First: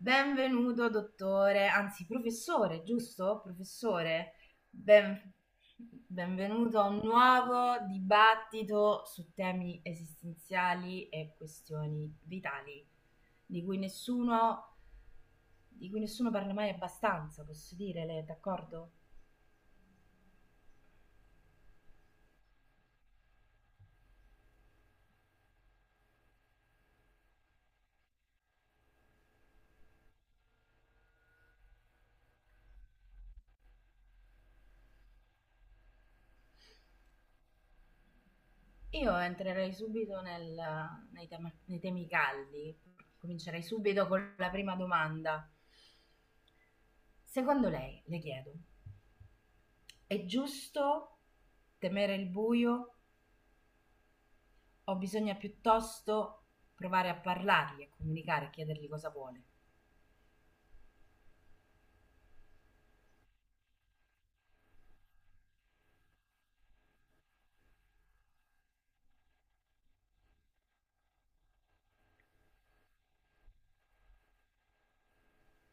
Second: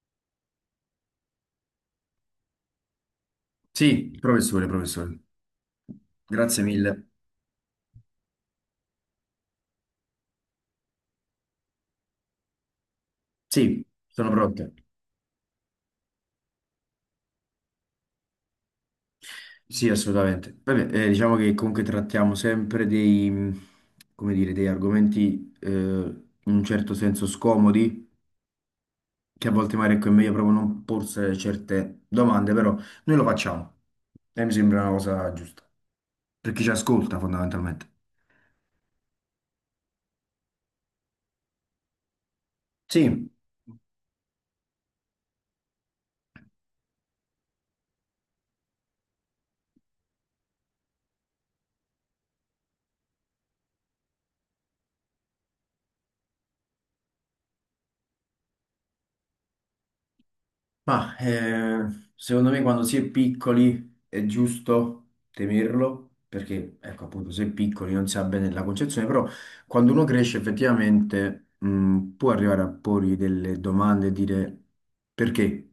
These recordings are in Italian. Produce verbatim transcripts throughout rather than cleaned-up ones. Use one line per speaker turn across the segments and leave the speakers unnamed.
Benvenuto, dottore, anzi professore, giusto?
Sì,
Professore,
professore, professore,
ben-
grazie
benvenuto a un
mille.
nuovo dibattito su temi esistenziali e questioni vitali, di cui
Sì, sono pronte.
nessuno, di cui nessuno parla mai abbastanza, posso dire, lei è d'accordo?
Sì, assolutamente. Vabbè, eh, diciamo che comunque trattiamo sempre dei, mh, come dire, dei argomenti eh, in un certo senso scomodi, che a volte magari ecco, è meglio proprio non porsi certe domande, però noi lo facciamo e mi sembra una cosa giusta, per chi ci ascolta fondamentalmente.
Io entrerei subito nel- nei tema- nei temi caldi,
Sì.
comincerei subito con la prima domanda. Secondo lei, le chiedo, è giusto temere il buio o bisogna piuttosto provare a parlargli, a comunicare, a chiedergli cosa vuole?
Ma eh, secondo me quando si è piccoli è giusto temerlo, perché ecco appunto se è piccoli non si ha bene la concezione, però quando uno cresce effettivamente mh, può arrivare a porgli delle domande e dire perché?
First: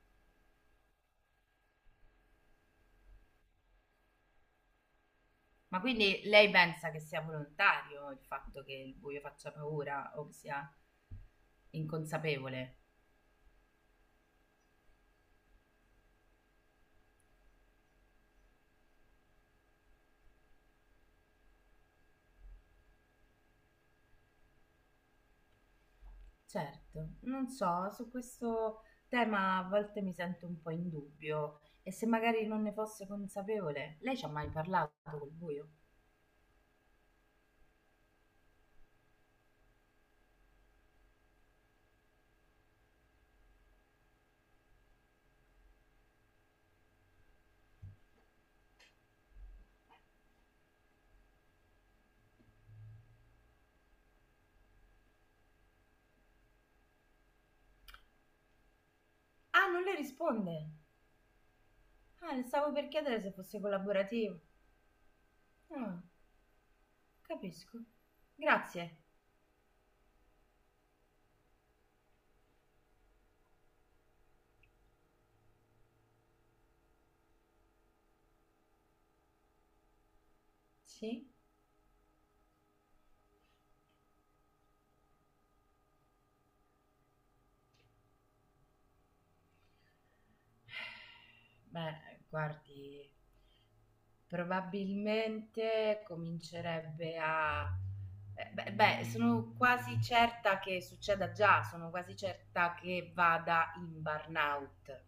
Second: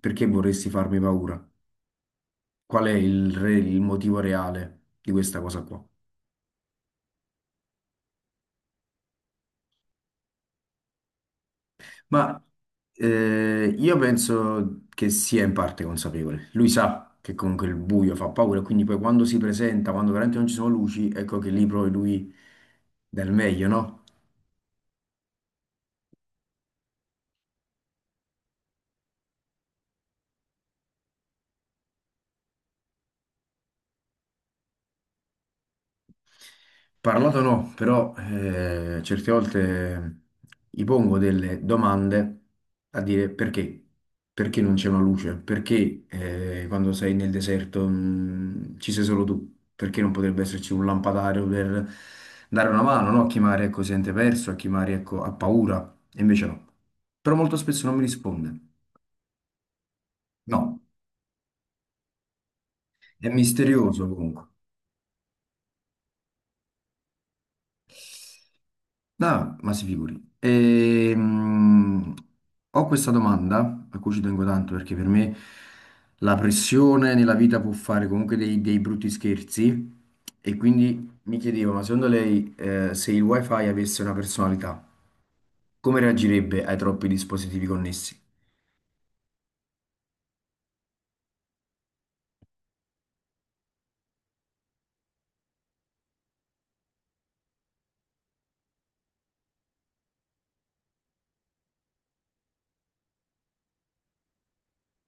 Perché vorresti farmi paura? Qual è il, re- il motivo reale di questa cosa
Ma
qua?
quindi lei pensa che sia volontario il fatto che il buio faccia paura o che sia
Ma
inconsapevole?
eh, io penso che sia in parte consapevole. Lui sa che comunque il buio fa paura, quindi poi quando si presenta, quando veramente non ci sono luci, ecco che lì poi lui dà il meglio, no?
Certo, non so, su questo tema a volte mi sento un po' in dubbio e se magari non ne fosse consapevole, lei ci ha mai parlato col buio?
Parlato no, però eh, certe volte gli pongo delle domande a dire perché, perché non c'è una luce, perché eh, quando sei nel deserto mh, ci sei solo tu, perché non potrebbe esserci un lampadario per dare una mano, no? A chi magari ecco, si sente perso, a chi magari ecco, ha paura, e invece no. Però molto spesso non mi risponde,
Ah, non le risponde.
no,
Ah, le stavo per chiedere
è
se fosse
misterioso
collaborativo.
comunque.
Ah. Capisco. Grazie.
No, ma si figuri. Ehm, ho questa domanda a cui ci tengo tanto perché per me la pressione nella vita può fare comunque dei, dei brutti scherzi e quindi
Sì?
mi chiedevo, ma secondo lei eh, se il wifi avesse una personalità, come reagirebbe ai troppi dispositivi connessi?
Beh, guardi, probabilmente comincerebbe a... Beh, beh, beh, sono quasi certa che succeda già, sono quasi certa che vada in burnout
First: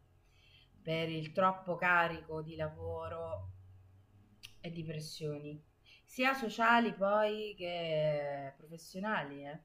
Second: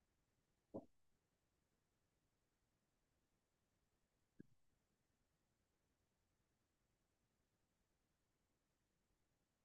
per il troppo carico di lavoro e di pressioni. Sia sociali poi che professionali, eh.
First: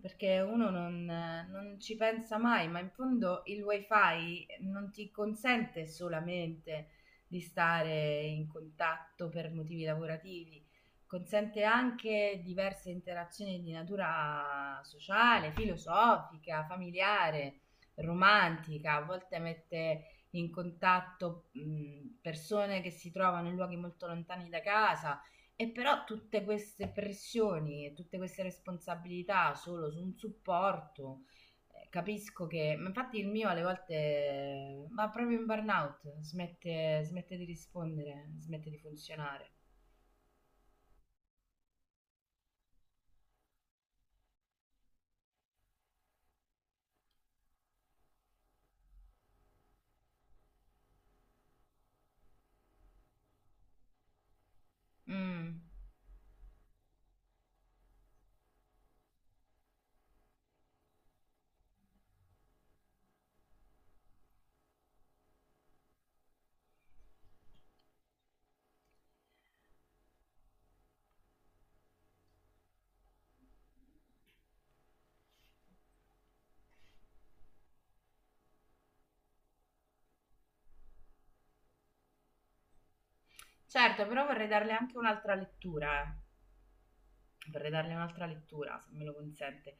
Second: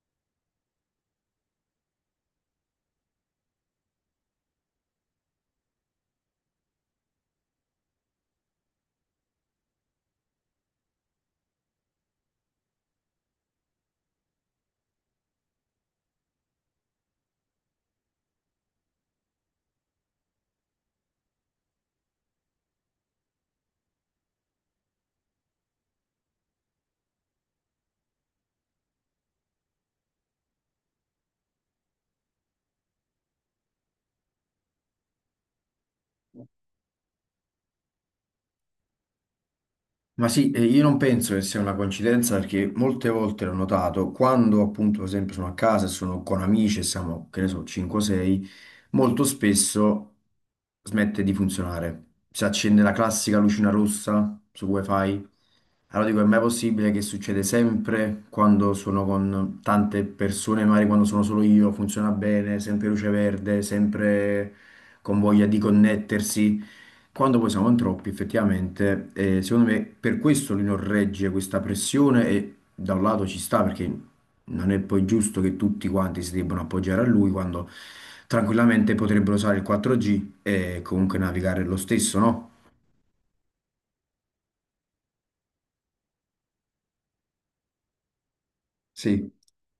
Perché uno non, non ci pensa mai, ma in fondo il wifi non ti consente solamente di stare in contatto per motivi lavorativi, consente anche diverse interazioni di natura sociale, filosofica, familiare, romantica, a volte mette in contatto mh, persone che si trovano in luoghi molto lontani da casa e però tutte queste pressioni e tutte queste responsabilità solo su un supporto, eh, capisco che, ma infatti il mio alle volte eh, va proprio in burnout, smette, smette di rispondere, smette di funzionare.
Ma sì, e io non penso che sia una coincidenza perché molte volte l'ho notato, quando appunto per esempio sono a casa e sono con amici e siamo, che ne so, cinque o sei, molto spesso smette di funzionare. Si accende la classica lucina rossa su wifi.
Mm.
Allora dico, è mai possibile che succede sempre quando sono con tante persone, magari quando sono solo io, funziona bene, sempre luce verde, sempre con voglia di connettersi. Quando poi siamo in troppi, effettivamente, eh, secondo me per questo lui non regge questa pressione e da un lato ci sta perché non è poi giusto che tutti quanti si debbano appoggiare a lui quando tranquillamente potrebbero usare il quattro G e comunque navigare lo stesso, no?
Certo, però vorrei darle anche un'altra lettura, eh. vorrei darle un'altra lettura, se me lo
Sì,
consente.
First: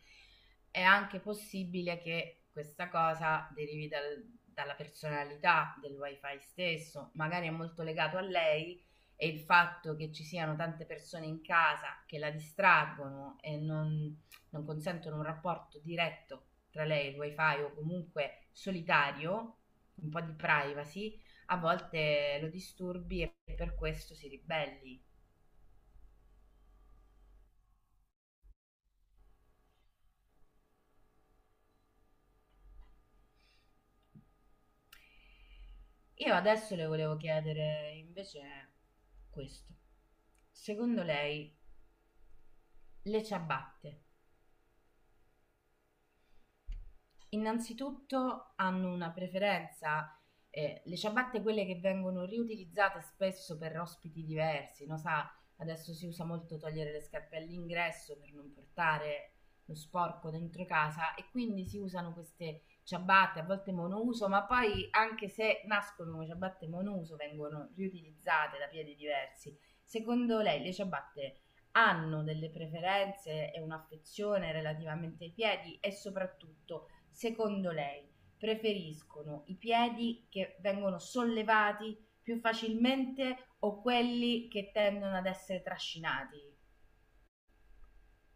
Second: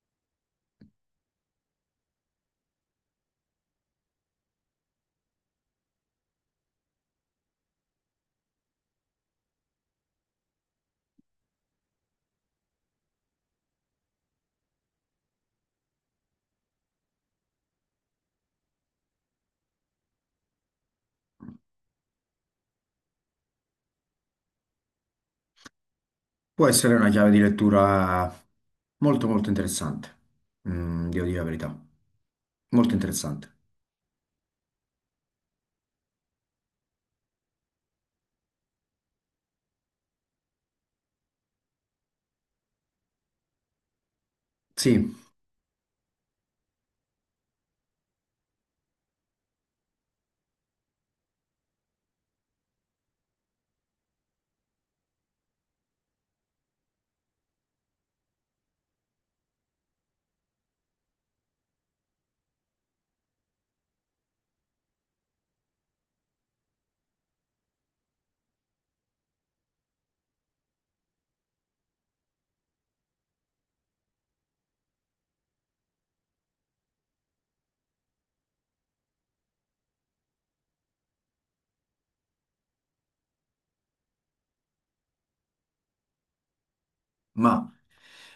È anche possibile che questa cosa derivi dal- dalla personalità del wifi stesso, magari è molto legato a lei e il fatto che ci siano tante persone in casa che la distraggono e non, non consentono un rapporto diretto tra lei e il wifi o comunque solitario, un po' di privacy, a volte lo disturbi e per questo si ribelli.
può essere una chiave di lettura molto molto interessante, mm, devo dire la verità, molto interessante.
Io adesso le volevo chiedere invece questo. Secondo lei le ciabatte
Sì.
innanzitutto hanno una preferenza, ehm, le ciabatte quelle che vengono riutilizzate spesso per ospiti diversi, no, sa, adesso si usa molto togliere le scarpe all'ingresso per non portare lo sporco dentro casa e quindi si usano queste ciabatte, a volte monouso, ma poi anche se nascono come ciabatte monouso vengono riutilizzate da piedi diversi. Secondo lei le ciabatte hanno delle preferenze e un'affezione relativamente ai piedi e soprattutto, secondo lei, preferiscono i piedi che vengono sollevati più facilmente o quelli che tendono ad essere trascinati?
Ma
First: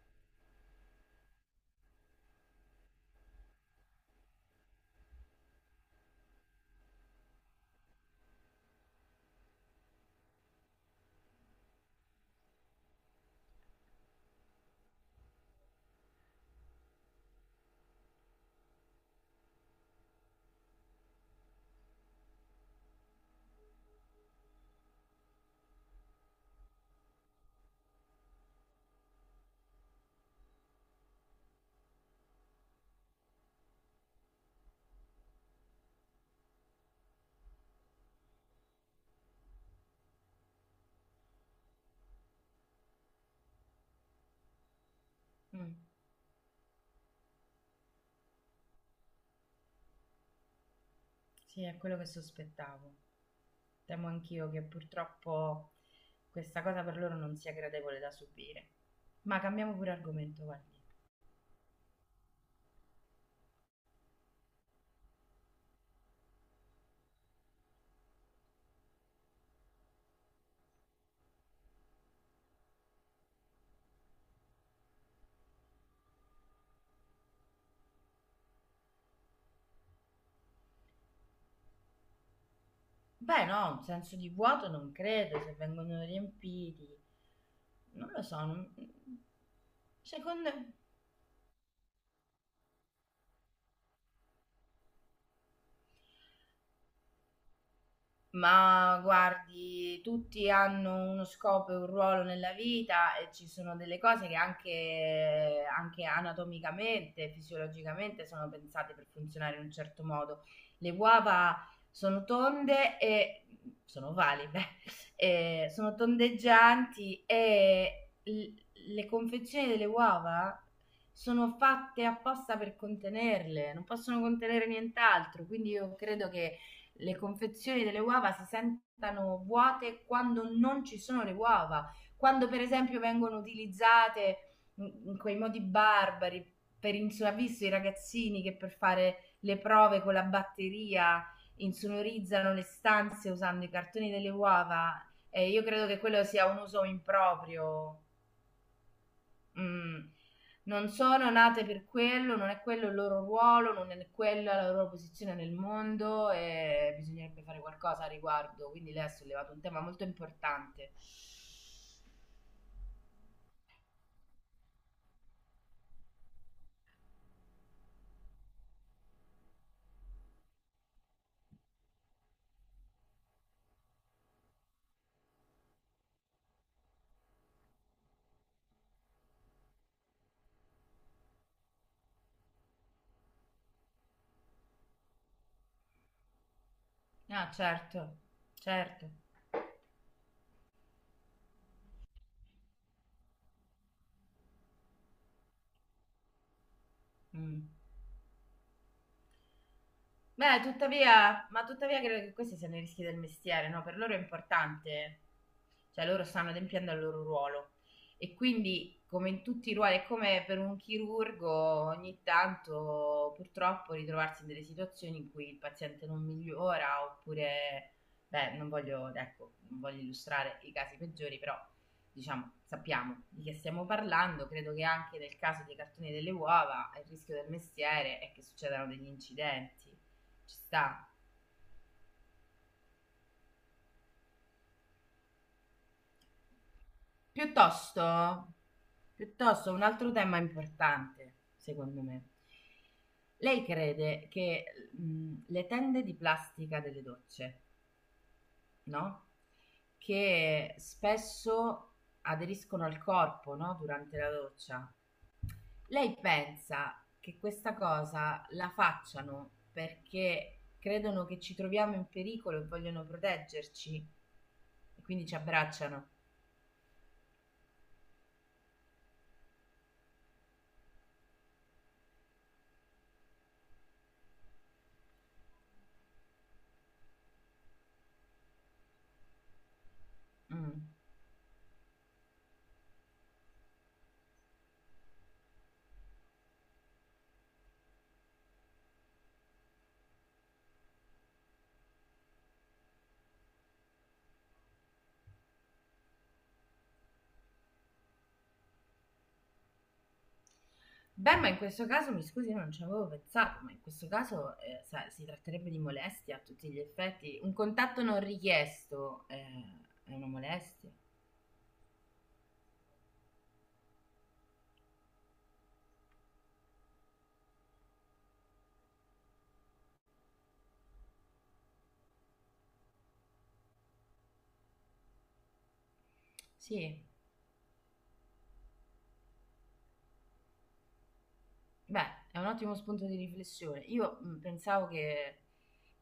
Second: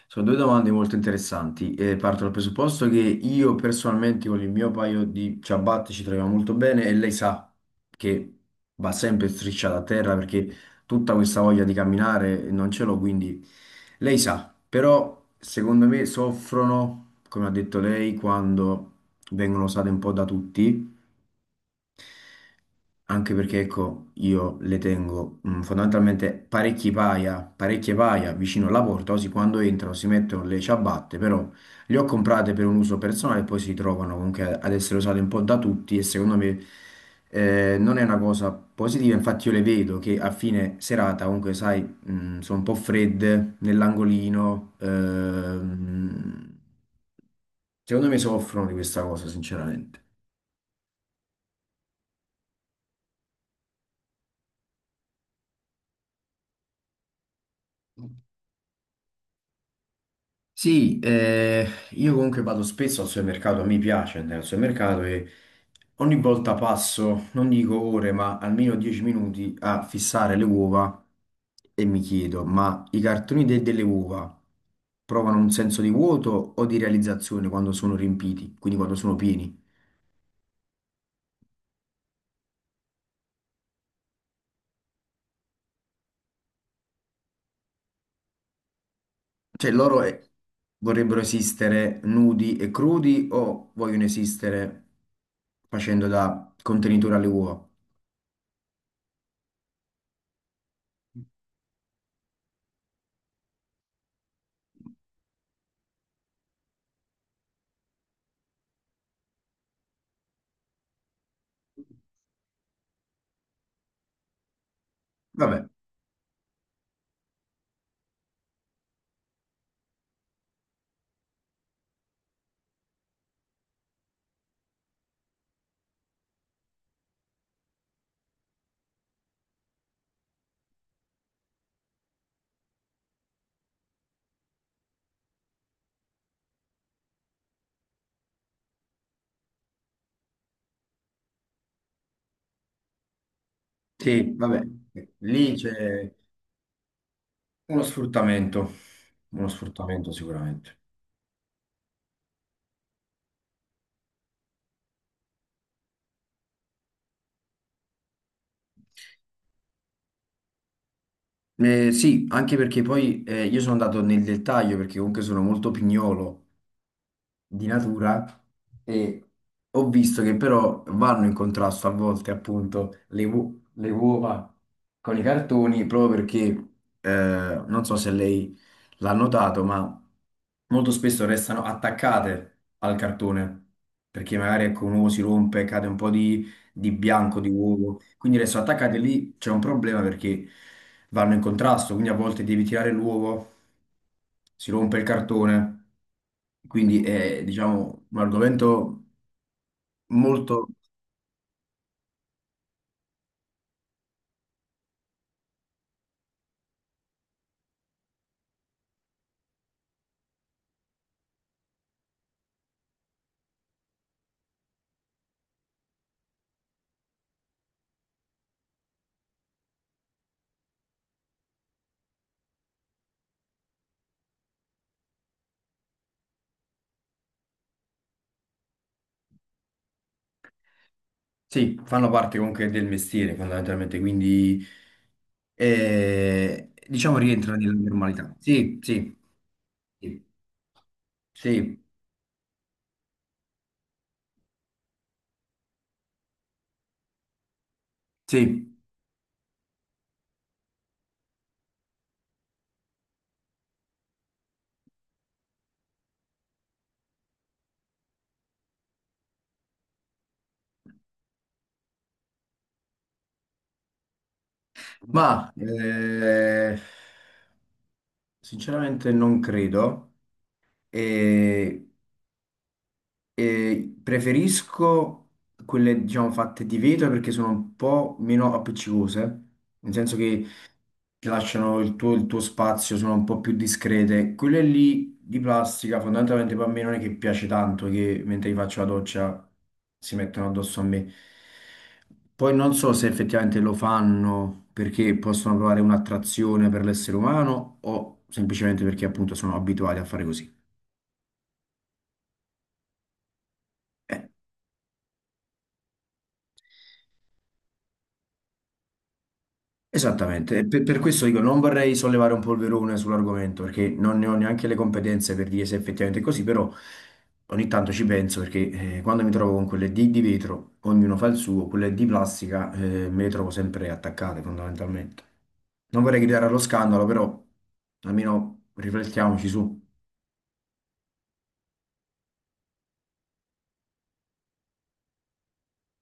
sono due domande molto interessanti e parto dal presupposto che io personalmente con il mio paio di ciabatte ci troviamo molto bene e lei sa che va sempre strisciata a terra perché tutta questa voglia di camminare non ce l'ho, quindi lei sa, però secondo me soffrono, come ha detto lei, quando vengono usate un po' da tutti anche perché, ecco, io le tengo mm, fondamentalmente parecchi paia, parecchie paia vicino alla porta, così quando entrano si mettono le ciabatte, però le ho comprate per un uso personale e poi si trovano comunque ad essere usate un po' da tutti e secondo me eh, non è una cosa positiva, infatti io le vedo che a fine serata comunque, sai, mm, sono un po' fredde nell'angolino,
Mm.
ehm, secondo me soffrono di questa cosa, sinceramente.
Sì, è quello che sospettavo. Temo anch'io che purtroppo questa cosa per loro non sia gradevole da subire. Ma cambiamo pure argomento, guardi.
Sì, eh, io comunque vado spesso al supermercato, mi piace andare al supermercato e ogni volta passo, non dico ore, ma almeno dieci minuti a fissare le uova e mi chiedo, ma i cartoni de- delle uova provano un senso di vuoto o di realizzazione quando sono riempiti, quindi quando sono pieni?
Beh, no, un senso di vuoto non credo, se vengono riempiti. Non lo so, non-
Cioè loro eh,
secondo
vorrebbero esistere nudi e crudi o vogliono esistere facendo da contenitore alle uova?
Ma guardi, tutti hanno uno scopo e un ruolo nella vita e ci sono delle cose che anche, anche anatomicamente, fisiologicamente sono pensate per funzionare in un certo modo. Le uova sono tonde e sono valide,
Vabbè.
e sono tondeggianti e l- le confezioni delle uova sono fatte apposta per contenerle, non possono contenere nient'altro, quindi io credo che le confezioni delle uova si sentano vuote quando non ci sono le uova, quando per esempio vengono utilizzate in in quei modi barbari per insu- ha visto i ragazzini che per fare le prove con la batteria insonorizzano le stanze usando i cartoni delle
Sì, vabbè,
uova. Eh,
lì
io credo che
c'è
quello sia un uso
uno
improprio.
sfruttamento, uno
Mh.
sfruttamento sicuramente.
Non sono nate per quello, non è quello il loro ruolo, non è quella la loro posizione nel mondo e bisognerebbe fare qualcosa a riguardo. Quindi lei ha sollevato un tema molto importante.
Eh, sì, anche perché poi eh, io sono andato nel dettaglio perché comunque sono molto pignolo di natura e ho visto che però vanno in contrasto a volte appunto le, uo- le uova con i cartoni proprio perché eh, non so se lei l'ha notato, ma molto spesso restano attaccate al cartone perché magari ecco, un uovo si rompe, cade un po' di, di bianco di
Ah,
uovo,
certo,
quindi restano attaccate
certo.
lì c'è un problema perché vanno in contrasto, quindi a volte devi tirare l'uovo si rompe il cartone, quindi è,
Mm.
diciamo, un argomento
Beh,
molto...
tuttavia, ma tuttavia credo che questi siano i rischi del mestiere, no? Per loro è importante, cioè loro stanno adempiendo al loro ruolo. E quindi, come in tutti i ruoli, è come per un chirurgo, ogni tanto purtroppo ritrovarsi in delle situazioni in cui il paziente non migliora oppure, beh, non voglio, ecco, non voglio illustrare i casi peggiori, però diciamo, sappiamo di che stiamo parlando, credo che anche nel caso dei cartoni delle uova il rischio del mestiere è che succedano degli incidenti, ci sta.
Sì, fanno parte comunque del mestiere fondamentalmente, quindi eh, diciamo rientra nella normalità.
Piuttosto,
Sì, sì,
piuttosto un altro
sì,
tema importante,
sì,
secondo me. Lei crede che mh, le tende di plastica delle docce,
sì.
no? Che spesso aderiscono al corpo, no? Durante la doccia. Lei pensa che questa cosa la facciano perché credono che ci troviamo in pericolo e vogliono proteggerci e quindi ci
Ma
abbracciano?
eh, sinceramente non credo. E, e preferisco quelle, diciamo, fatte di vetro perché sono un po' meno appiccicose, nel senso che
Mm.
ti lasciano il tuo, il tuo spazio, sono un po' più discrete. Quelle lì di plastica, fondamentalmente per me non è che piace tanto che mentre gli faccio la doccia si mettono addosso a me. Poi non so se effettivamente lo fanno perché possono provare un'attrazione per l'essere umano o semplicemente perché appunto sono abituati a fare così.
Beh, ma in questo caso, mi scusi, io non ci avevo pensato, ma in questo
Eh.
caso eh, sa- si tratterebbe di molestia a tutti gli effetti. Un contatto non richiesto, eh, è una
Esattamente, e per,
molestia.
per questo dico, non vorrei sollevare un polverone sull'argomento perché non ne ho neanche le competenze per dire se effettivamente è così, però ogni tanto ci penso perché eh, quando mi trovo con quelle di, di vetro, ognuno fa il suo, quelle di plastica eh, me le trovo sempre attaccate fondamentalmente. Non vorrei gridare allo
Sì.
scandalo, però almeno riflettiamoci su,
Beh, è un ottimo spunto di riflessione. Io mh, pensavo che,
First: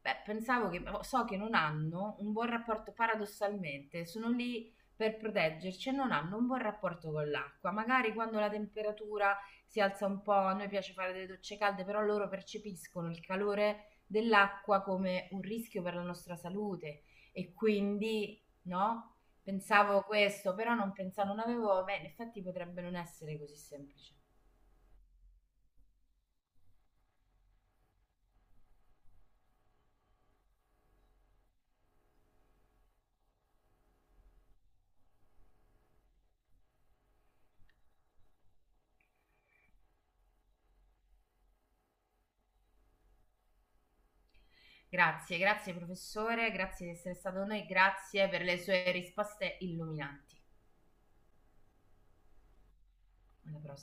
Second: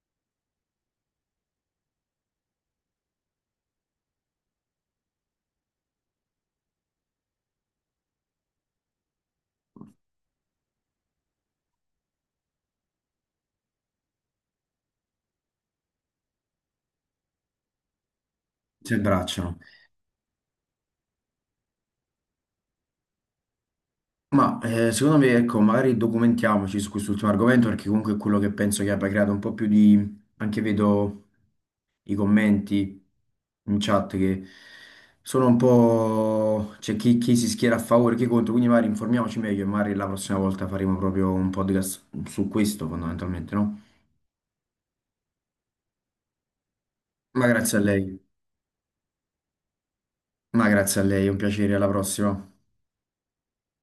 beh, pensavo che, oh, so che non hanno un buon rapporto, paradossalmente, sono lì per proteggerci e non hanno un buon rapporto con l'acqua. Magari quando la temperatura si alza un po', a noi piace fare delle docce calde, però loro percepiscono il calore dell'acqua come un rischio per la nostra salute e quindi,
si
no?
abbracciano.
Pensavo questo, però non pensavo, non avevo, beh, in effetti potrebbe non essere così semplice.
Ma eh, secondo me, ecco, magari documentiamoci su quest'ultimo argomento perché comunque è quello che penso che abbia creato un po' più di, anche vedo i commenti in chat che sono un po'... c'è chi, chi si schiera a favore, chi contro, quindi magari informiamoci meglio e magari la prossima volta faremo proprio un podcast su questo fondamentalmente, no?
Grazie, grazie professore, grazie di essere stato
Ma
con noi,
grazie a lei,
grazie per le sue risposte illuminanti.
ma grazie a lei, un piacere, alla prossima.
Alla prossima.